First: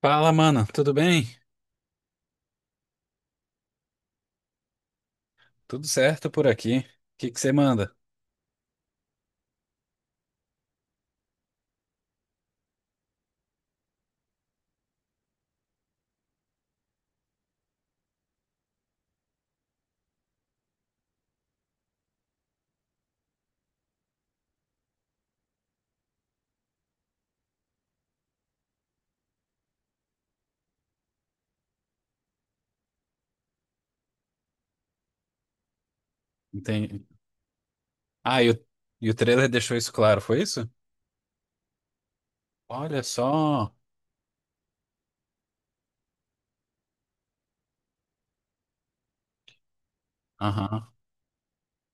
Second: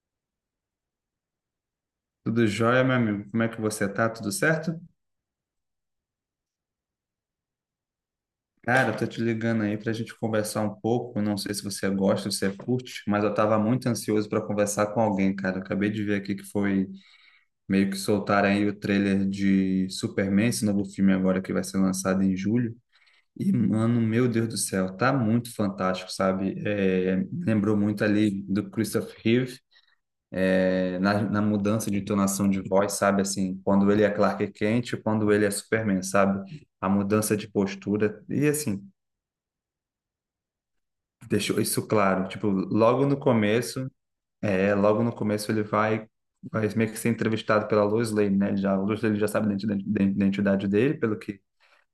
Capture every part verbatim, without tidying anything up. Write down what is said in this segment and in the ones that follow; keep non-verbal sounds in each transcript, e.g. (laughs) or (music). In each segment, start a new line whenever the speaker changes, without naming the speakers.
Fala, mano, tudo bem?
Tudo jóia, meu amigo? Como é que você tá? Tudo certo?
Tudo certo por aqui. O que que você manda?
Cara, eu tô te ligando aí pra gente conversar um pouco. Não sei se você gosta, se você curte, mas eu tava muito ansioso para conversar com alguém, cara. Eu acabei de ver aqui que foi meio que soltaram aí o trailer de Superman, esse novo filme agora que vai ser lançado em julho. E, mano, meu Deus do céu, tá muito fantástico, sabe? É, lembrou muito ali do Christopher Reeve, na, na mudança de entonação de voz, sabe? Assim, quando ele é Clark Kent, quando ele é Superman, sabe? A
Entendi.
mudança de postura.
Ah,
E
e o,
assim,
e o trailer deixou isso claro, foi isso?
deixou isso claro. Tipo,
Olha
logo no
só.
começo, é, logo no começo ele vai, vai meio que ser entrevistado pela Lois Lane, né? Ele Já, a Lois Lane já sabe da identi- da identidade
Aham.
dele, pelo que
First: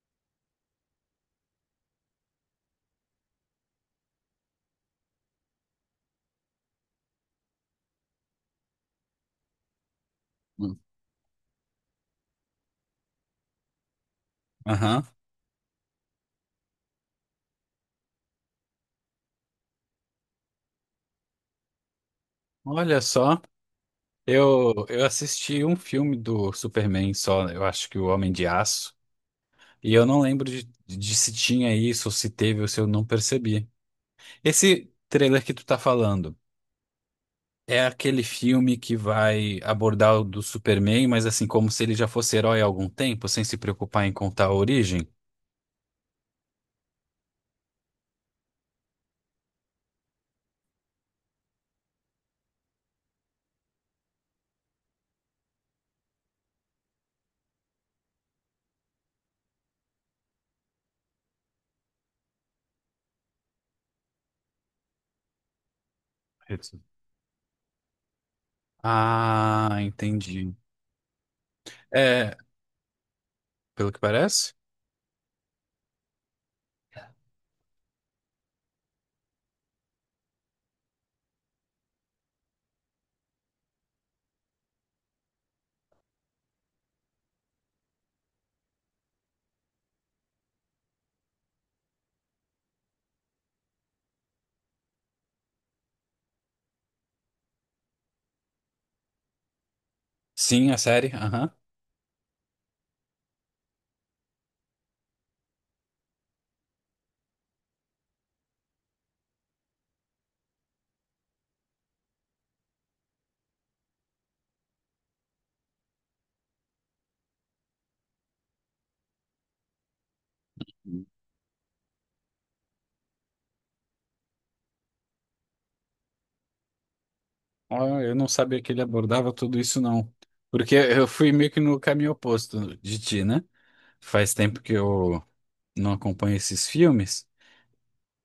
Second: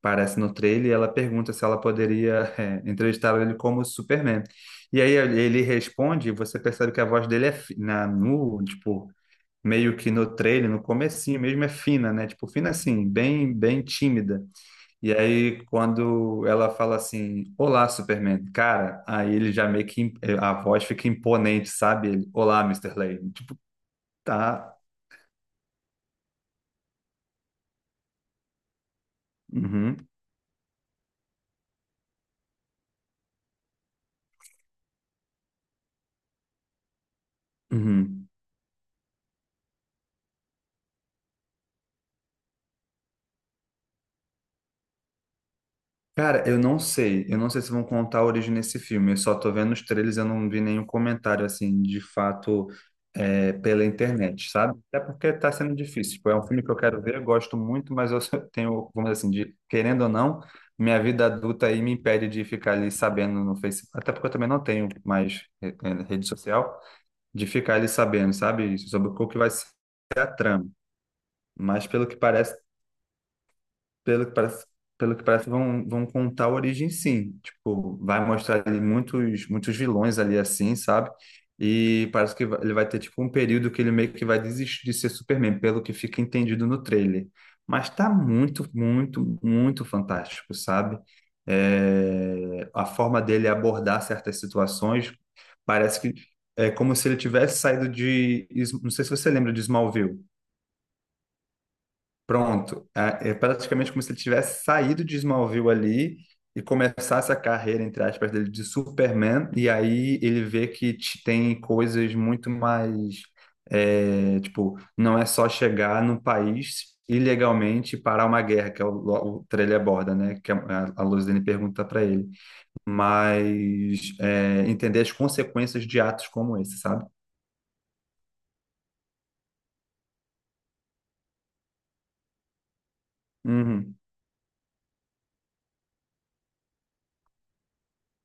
parece no trailer, e ela pergunta se ela poderia, é, entrevistar ele como Superman. E aí ele responde, e você percebe que a voz dele é fi- na, no, tipo, meio que no trailer,
Hum.
no comecinho mesmo, é fina, né? Tipo, fina assim, bem, bem tímida.
Aham.
E aí, quando ela fala assim, olá, Superman, cara, aí ele já meio que a voz fica imponente, sabe? Ele, olá, mister
Olha
Lane.
só.
Tipo, tá,
Eu, eu assisti um filme do Superman só, eu acho que o Homem de Aço, e
uhum,
eu não lembro de, de se tinha isso, ou se teve, ou se eu não percebi. Esse trailer que tu tá falando. É aquele
uhum.
filme que vai abordar o do Superman, mas assim, como se ele já fosse herói há algum tempo, sem se preocupar em contar a origem?
Cara, eu não sei. Eu não sei se vão contar a origem desse filme. Eu só tô vendo os trailers, eu não vi nenhum comentário, assim, de fato, é, pela internet, sabe? Até porque tá sendo difícil. Tipo, é um filme que eu quero ver, eu gosto muito, mas eu (laughs) só tenho, vamos dizer assim, de, querendo ou não, minha vida adulta aí me impede de ficar ali sabendo no Facebook. Até porque eu também não tenho mais re- eh, rede
Isso.
social, de ficar ali sabendo, sabe? Sobre o que vai ser
Ah,
a
entendi.
trama. Mas pelo que
É,
parece,
pelo que
pelo que
parece?
parece, pelo que parece, vão, vão contar a origem, sim. Tipo, vai mostrar ali muitos, muitos vilões ali assim, sabe? E parece que vai- ele vai ter tipo um período que ele meio que vai desistir de ser Superman, pelo que fica entendido no trailer. Mas tá muito, muito, muito fantástico, sabe? É, a forma dele abordar certas situações parece que é como se ele tivesse saído de. Não sei se você lembra de Smallville.
Sim, a série, aham.
Pronto, é é praticamente como se ele tivesse saído de Smallville ali e começasse a carreira, entre aspas, dele de Superman, e aí ele vê que te- tem coisas muito mais, é, tipo, não é só chegar no país ilegalmente e parar uma guerra, que é o, o trailer aborda, né, que é, a, a Luzene pergunta para ele, mas é, entender as consequências de atos como esse, sabe?
Ó, eu não sabia que ele abordava tudo isso, não. Porque eu fui meio que no caminho oposto de ti, né?
Uhum,
Faz tempo que eu não acompanho esses filmes.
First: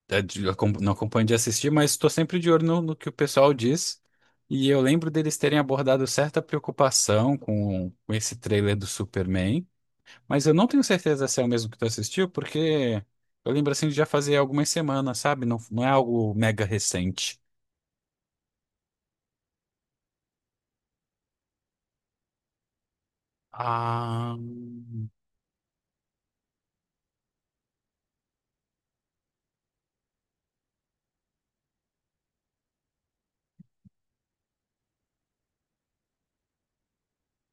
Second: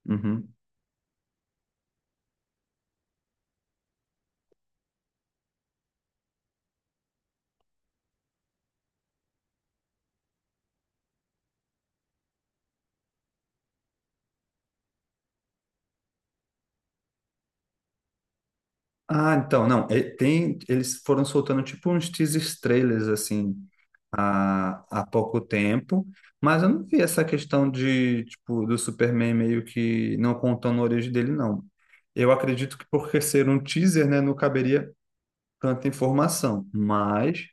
É, de-
uhum.
acom- não acompanho de assistir, mas estou sempre de olho no, no que o pessoal diz. E eu lembro deles terem abordado certa preocupação com, com esse trailer do Superman, mas eu não tenho certeza se é o mesmo que tu assistiu, porque eu lembro assim de já fazer algumas semanas, sabe? Não, não é algo mega recente.
Ah, então, não, e- tem, eles foram soltando tipo uns teasers trailers, assim,
Ah,
há, há pouco tempo, mas eu não vi essa questão de, tipo, do Superman meio que não contando a origem dele, não. Eu acredito que por ser um teaser, né, não caberia tanta informação, mas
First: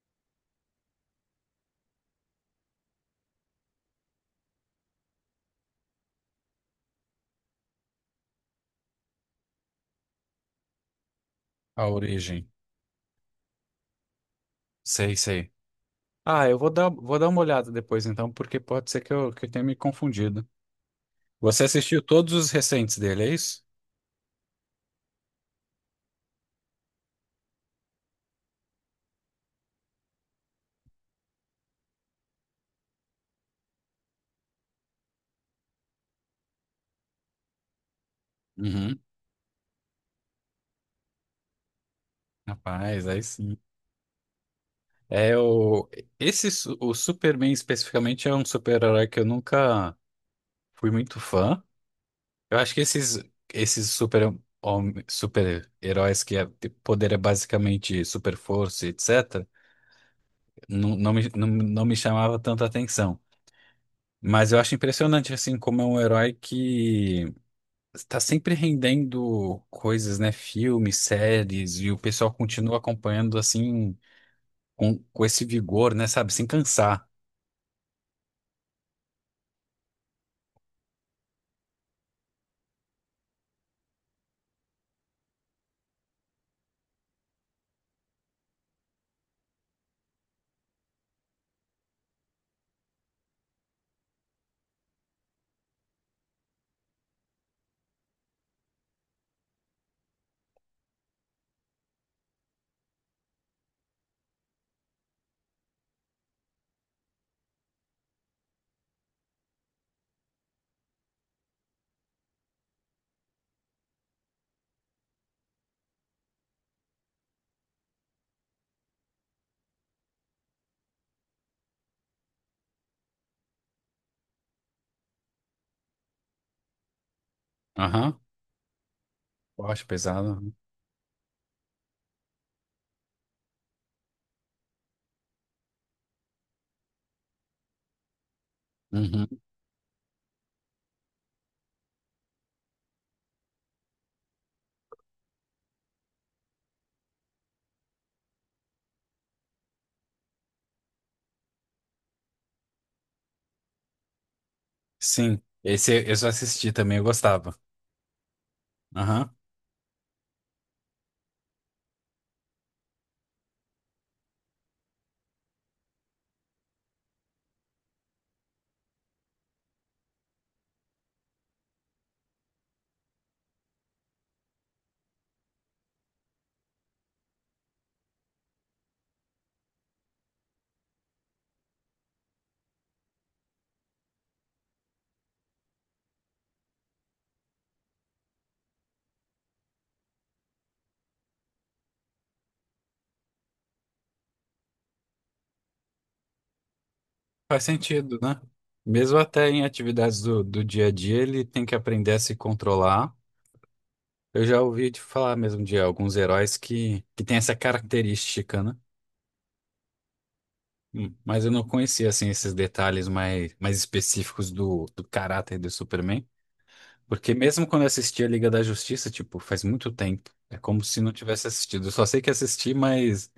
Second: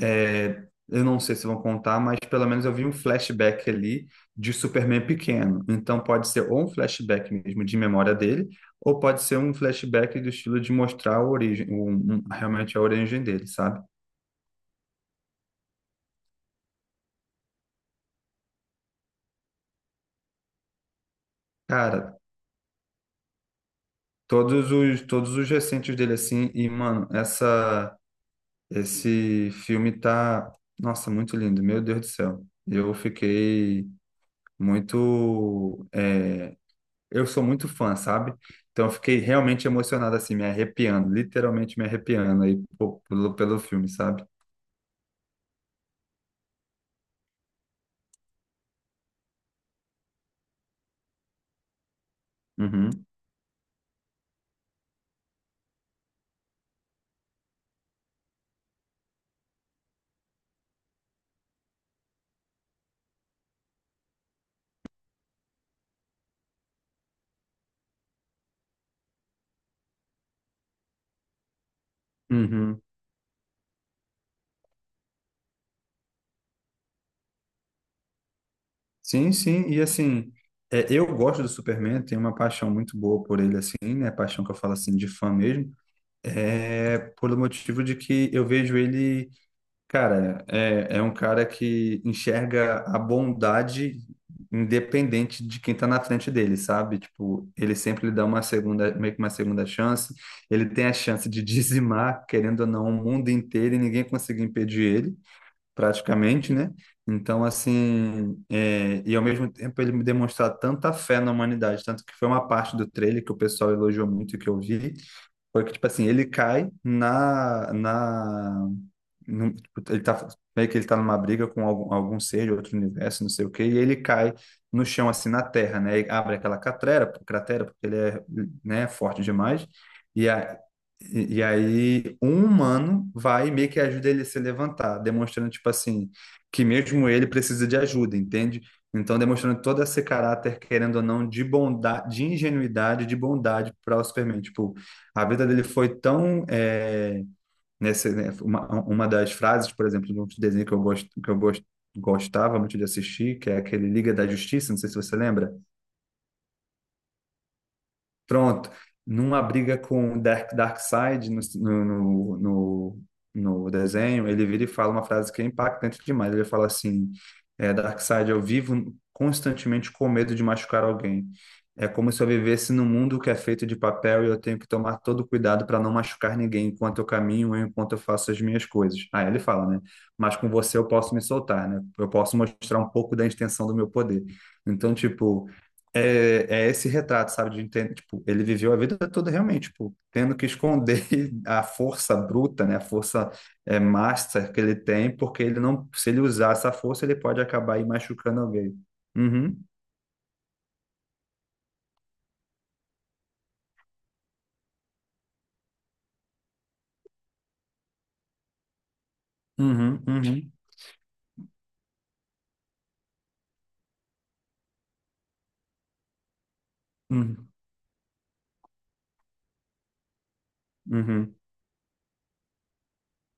é, eu não sei se vão contar, mas pelo menos eu vi um flashback ali de Superman pequeno. Então pode ser ou um flashback mesmo de memória dele, ou pode ser um flashback do estilo de mostrar a origem,
a
um- um-
origem.
realmente a origem dele, sabe?
Sei, sei. Ah, eu vou dar, vou dar uma olhada depois então, porque pode ser que eu, que eu tenha me confundido. Você assistiu
Cara,
todos os recentes dele, é isso?
todos os todos os recentes dele assim. E mano, essa esse filme tá, nossa, muito lindo, meu Deus do céu. Eu fiquei muito, é, eu sou muito fã, sabe? Então eu
Uhum.
fiquei realmente emocionado, assim, me arrepiando, literalmente me arrepiando aí pô,
Rapaz, aí
pelo,
sim.
pelo filme, sabe?
É o Esse su- o Superman especificamente é um super-herói que eu nunca fui muito fã. Eu acho que
Uhum,
esses esses super hom- super-heróis que é, de poder é basicamente super força, et cetera. Não, não me não, não me chamava tanta atenção. Mas eu acho impressionante assim como é um herói que está sempre rendendo coisas, né, filmes, séries e o pessoal continua
uhum.
acompanhando assim com, com esse vigor, né, sabe, sem cansar.
Sim, sim, e assim, é, eu gosto do Superman, tenho uma paixão muito boa por ele, assim, né? Paixão que eu falo, assim, de fã mesmo, é pelo motivo de que eu vejo ele. Cara, é, é um cara que enxerga a bondade independente de quem tá na frente dele, sabe? Tipo, ele sempre lhe dá uma segunda, meio que uma segunda chance. Ele tem a chance de (laughs) dizimar, querendo ou não, o mundo inteiro e ninguém conseguir impedir ele, praticamente, né? Então, assim, é, e ao mesmo tempo ele me demonstrar tanta fé na humanidade, tanto que foi uma parte do trailer que o pessoal elogiou muito e que eu vi, foi que, tipo assim, ele cai na, na num- tipo, ele tá meio que ele tá numa briga com algum, algum ser de outro universo, não sei o quê, e ele cai no chão assim na terra, né? E abre aquela cratera, cratera porque ele
Aham.
é, né, forte demais.
Eu acho
E,
pesado.
a, e, e aí um humano vai e meio que ajuda ele a se levantar, demonstrando tipo assim que mesmo ele precisa de ajuda, entende? Então
Uhum.
demonstrando todo esse caráter, querendo ou não, de bondade, de ingenuidade, de bondade para o Superman. Tipo, a vida dele foi tão, eh, nessa, né, uma, uma das frases, por exemplo, de um desenho que eu, gosto, que eu gost, gostava muito de assistir, que é aquele Liga da Justiça, não sei se você
Sim,
lembra.
esse eu só assisti também, eu gostava.
Pronto,
Aham.
numa briga com o Dark, Darkseid no, no, no, no desenho, ele vira e fala uma frase que é impactante demais. Ele fala assim: é, Darkseid, eu vivo constantemente com medo de machucar alguém. É como se eu vivesse num mundo que é feito de papel e eu tenho que tomar todo cuidado para não machucar ninguém enquanto eu caminho, enquanto eu faço as minhas coisas. Aí ele fala, né? Mas com você eu posso me soltar, né? Eu posso mostrar um pouco da extensão do meu poder. Então, tipo. É, é esse retrato, sabe, de entender, tipo, ele viveu a vida toda realmente, tipo, tendo que esconder (laughs) a força bruta, né, a força, é, master que ele tem, porque ele não, se ele usar essa força, ele pode
Faz
acabar aí
sentido, né?
machucando alguém.
Mesmo até
Uhum,
em atividades do, do dia a dia, ele tem que aprender a se controlar. Eu já ouvi te falar mesmo de alguns heróis que, que têm essa característica, né?
uhum, uhum,
Hum, mas eu não conhecia, assim, esses detalhes mais, mais específicos do, do caráter do Superman. Porque
uhum,
mesmo quando eu assisti a Liga da Justiça, tipo, faz muito tempo. É como se não
uhum.
tivesse assistido. Eu só sei que assisti, mas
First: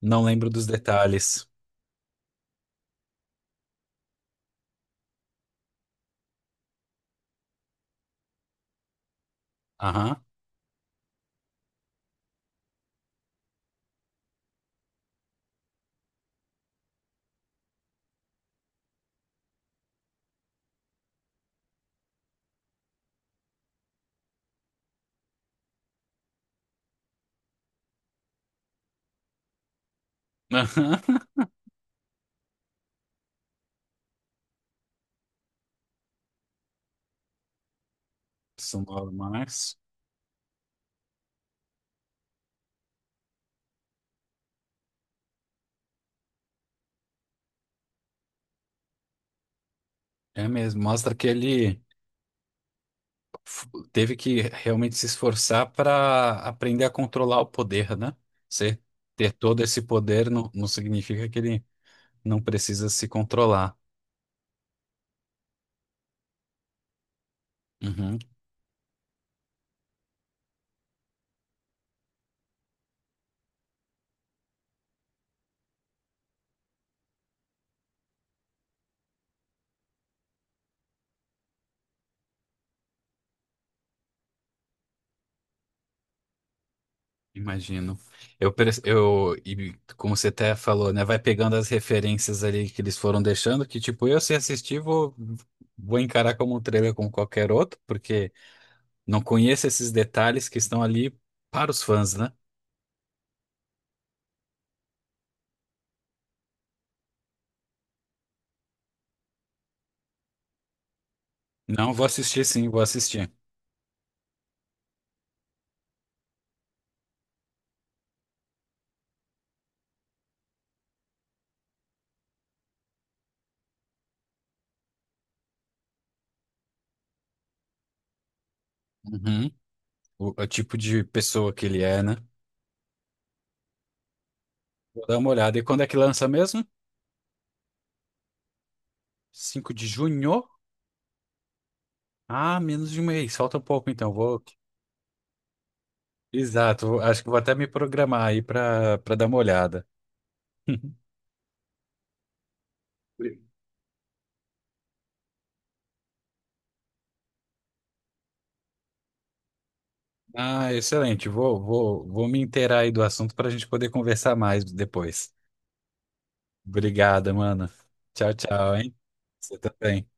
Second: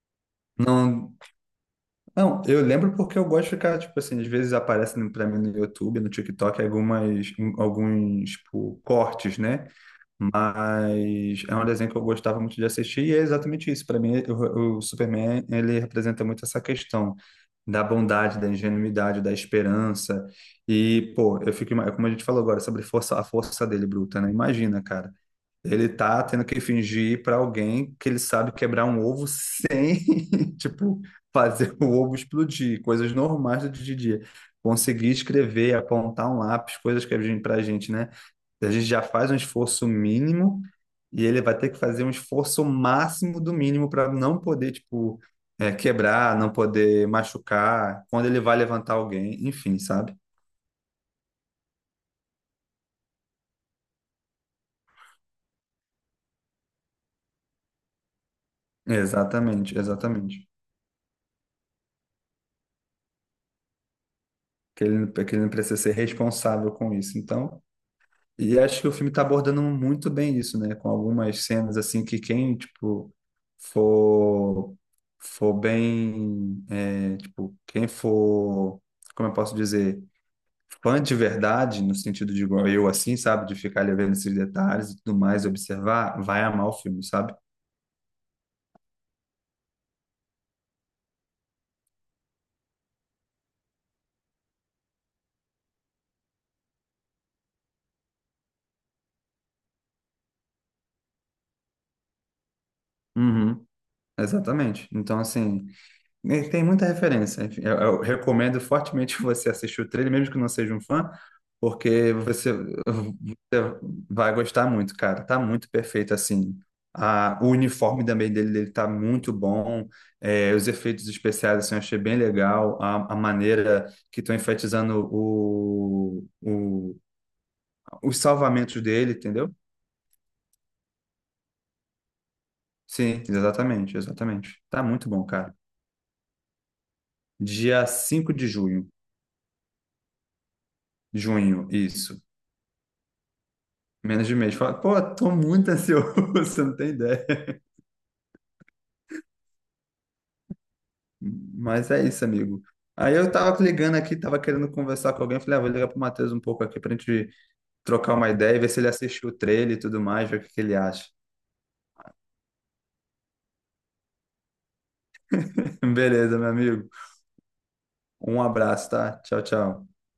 não lembro dos
Não,
detalhes.
não, eu lembro porque eu gosto de ficar, tipo assim, às vezes aparecem pra mim no YouTube, no TikTok, algumas, alguns, tipo, cortes, né?
Aham.
Mas é um desenho que eu gostava muito de assistir e é exatamente isso. Para mim, o, o Superman, ele representa muito essa questão da bondade, da ingenuidade, da esperança. E, pô, eu fico, ima- como a gente falou agora, sobre força, a força dele bruta, né? Imagina, cara. Ele tá tendo que fingir para alguém que ele sabe quebrar um ovo sem, (laughs) tipo,
(laughs)
fazer o ovo explodir, coisas normais do dia a dia. Conseguir escrever, apontar um lápis, coisas que a gente, pra gente, né? A gente já
Sumou
faz um
Marx.
esforço mínimo e ele vai ter que fazer um esforço máximo do mínimo para não poder, tipo, é, quebrar, não poder machucar, quando ele vai levantar alguém, enfim, sabe?
É mesmo, mostra que ele f- teve que realmente se esforçar para aprender a controlar o poder, né? Você ter todo
Exatamente,
esse poder
exatamente.
não, não significa que ele não precisa se controlar.
Que ele, que ele não precisa ser responsável com isso. Então,
Uhum,
e acho que o filme está abordando muito bem isso, né? Com algumas cenas, assim, que quem, tipo, for, for bem, é, tipo, quem for, como eu posso dizer? Fã de verdade, no sentido de igual eu, assim, sabe? De ficar ali vendo esses detalhes e tudo mais, observar, vai amar o filme, sabe?
imagino. Eu, pre- eu, e como você até falou, né? Vai pegando as referências ali que eles foram deixando, que tipo, eu se assistir, vou, vou encarar como um trailer como qualquer outro, porque não conheço esses detalhes que estão ali para os fãs, né?
Uhum, exatamente. Então, assim. Ele tem muita referência. Enfim, Eu, eu recomendo fortemente (laughs) você assistir o trailer, mesmo que não seja um fã,
Não, vou
porque
assistir
você,
sim, vou assistir.
você vai gostar muito, cara. Tá muito perfeito, assim. A, o uniforme também dele, dele tá muito bom. É, os efeitos especiais, assim, eu achei bem legal. A, a maneira que estão enfatizando o, o, os salvamentos dele,
Uhum.
entendeu?
O, o tipo de pessoa que ele é, né?
Sim, exatamente, exatamente. Tá
Vou
muito
dar
bom,
uma
cara.
olhada. E quando é que lança mesmo?
Dia cinco de junho.
Cinco de junho?
Junho, isso.
Ah, menos de um mês. Falta um pouco então.
Menos de
Vou.
mês. Fala, pô, tô muito ansioso, (laughs) você não
Exato,
tem
vou- acho
ideia.
que vou até me programar aí para para dar uma olhada. (laughs)
Mas é isso, amigo. Aí eu tava ligando aqui, tava querendo conversar com alguém. Falei, ah, vou ligar pro Matheus um pouco aqui pra gente trocar uma ideia e ver se ele assistiu o trailer e tudo mais, ver o que que
Ah,
ele acha.
excelente. Vou, vou, vou me inteirar aí do assunto para a gente poder conversar mais depois.
(laughs) Beleza, meu amigo.
Obrigada, mano. Tchau,
Um
tchau,
abraço,
hein?
tá? Tchau,
Você
tchau.
também.